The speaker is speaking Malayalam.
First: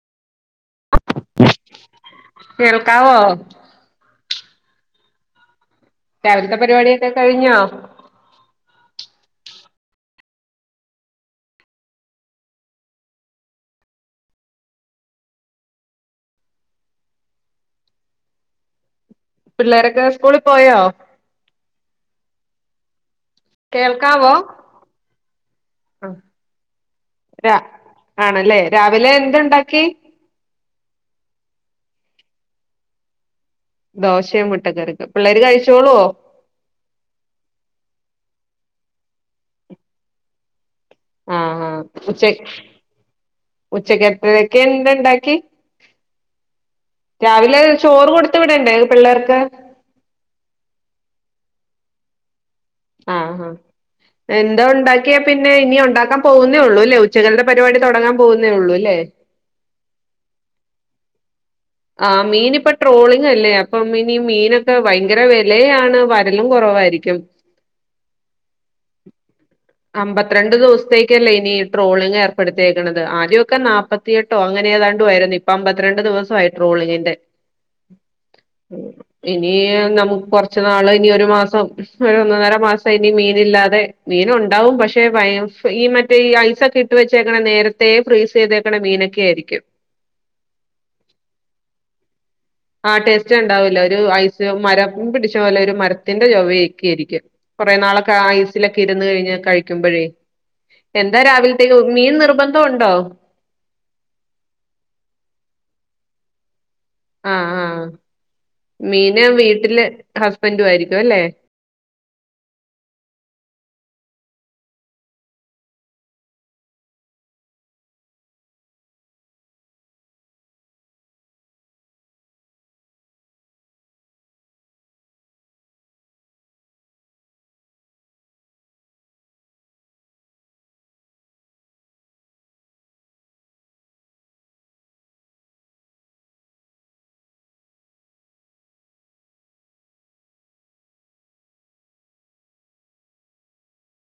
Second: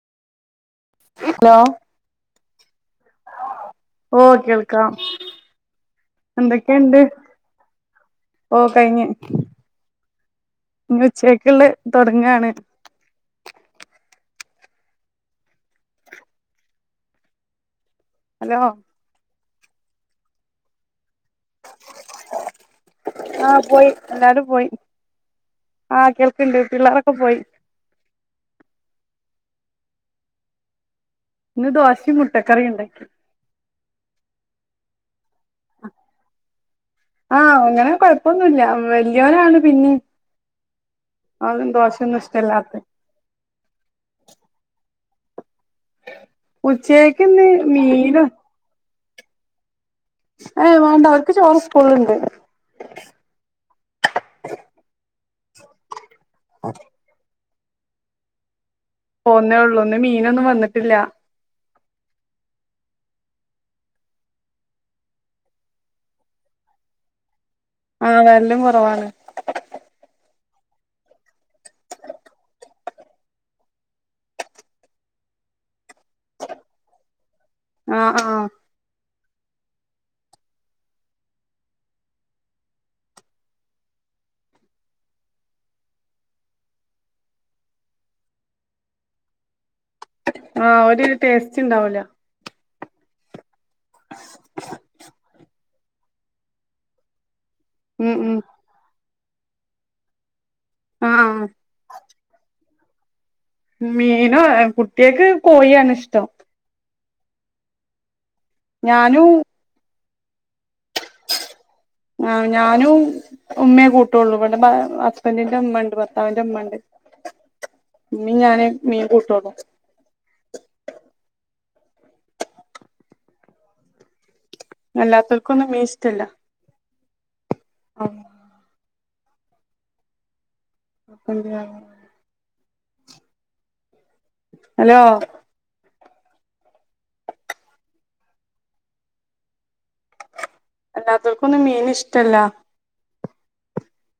ഹലോ കേൽക്കാവോ? ഓ കേൾക്കാം രാവിലത്തെ എന്തൊക്കെയുണ്ട്? പരിപാടിയൊക്കെ കഴിഞ്ഞോ ഓ കഴിഞ്ഞ് നി ഉച്ചക്കുള്ളെ തൊടങ്ങാണ്. ഹലോ പിള്ളാരൊക്കെ സ്കൂളിപ്പോയോ? ആഹ് പോയി കേൾക്കാവോ എല്ലാരുംപോയി. ആഹ് കേൾക്ക്ണ്ട് പിള്ളാരൊക്കെപോയി. രാ ആണല്ലേ രാവിലെ എന്ത്‌ണ്ടാക്കി? ഇന്ന് ദോശേം മുട്ടക്കറിണ്ടാക്കി. ദോശയും മുട്ട കറിയൊക്കെ പിള്ളേര് കഴിച്ചോളൊ ആഹ് അങ്ങനെ കൊഴപ്പൊന്നുല്ല വല്ല്യോരാണ് പിന്നീം ആഹ് അതെന്താ ദോശ ഒന്നും ഇഷ്ട്ട ല്ലാത്തെ ഉച്ചക്കലത്തേക്കെന്ത്‌ണ്ടാക്കി ഉച്ചക്ക് ഇന്ന് രാവിലെ ചോറ് മീനും കൊടുത്ത് വിടണ്ടെ പിള്ളേർക്ക് ഏയ് വേണ്ട അവർക്ക് ചോറ് സ്കൂളിലുണ്ട്. ആഹ് ഹാ എന്താ ഉണ്ടാക്കിയാ പിന്നെ ഇനി ഉണ്ടാക്കാൻ പോകുന്നേ ഉള്ളൂല്ലേ ഉച്ചക്കൽത്തെ ത്തെ പരിപാടി തൊടങ്ങാൻ പോകുന്നേ ഉള്ളൂല്ലേ പോന്നേ ഉള്ളൂ ഇന്ന് മീനൊന്നും വന്നിട്ടില്ല. ആഹ് മീനിപ്പ ട്രോളിംങ്ങല്ലേ അപ്പം ഇനി മീനൊക്കെ ഭയങ്കര വെലയാണ് വരലും കൊറവായിരിക്കും. ആഹ് വരലും കൊറവാണ്. അമ്പത്തിരണ്ട് ദിവസത്തേക്കല്ലേ ഇനി ട്രോളിങ്ങ് ഏർപ്പെടുത്തിയേക്കണത് ആദ്യൊക്കെ നാപ്പ - ത്തിയെട്ടൊ അങ്ങനേ താണ്ടുവാ യിരുന്നു ഇപ്പ അമ്പത്തിരണ്ട് ദിവസായി ട്രോളിങ്ങിന്റെ ആഹ് ആഹ് ഉം ഇനി നമുക്ക് കൊറച്ച് നാള് ഇനി ഒരു മാസം ഒരു ഒന്നന്നര മാസം ഇനി മീനില്ലാതെ മീന് ഒണ്ടാവും പക്ഷെ ഈ മറ്റേ ഈ ഐസൊക്കെ ഇട്ട് വെച്ചേക്കണ നേരത്തേ ഫ്രീ സ് ചെയ്തേക്കണ മീനൊക്കെയിരിക്കും. ആഹ് ഒരു ടേസ്റ്റ് ഉണ്ടാവൂല. ആഹ് ടേസ്റ്റ് ഉണ്ടാവില്ല ഒരു ഐസ് മരം പിടിച്ച പോലെ ഒരു മരത്തിന്റെ ചൊവേക്കേരിക്കും. കൊറേ ഉം നാളൊക്കെ ഉം ഐസിലൊക്കെ ഇരുന്ന് കഴിഞ്ഞ കഴിക്കുമ്പൊഴേ ആ എന്താ ആ രാവിലത്തേ ക്ക് മീൻ നിർബന്ധം ഉണ്ടോ? മീനോ കുട്ടികക്ക് കോഴിയാണ് ഇഷ്ട്ടം. ആഹ് ആഹ് മീന് ഞാനും വീട്ടില് ഹസ്ബന്റു ആയിരിക്കുംല്ലേ ആഹ് ഞാനും ഉമ്മയെ കൂട്ടുള്ളൂ ഇവിടെ ഹസ്ബൻഡിന്റെ ഉമ്മണ്ട് ഭർത്താവിന്റെ ഉമ്മണ്ട് ഇമ്മീ ഞാനും മീൻ കൂട്ടൊള്ളു. അല്ലാത്തോൽക്കൊന്നും മീൻ ഇസ്ടല്ല. ആഹ് [inaudible] ഹലോ അല്ലാത്തോൽക്കൊന്നും മീൻ ഇഷ്ടല്ല.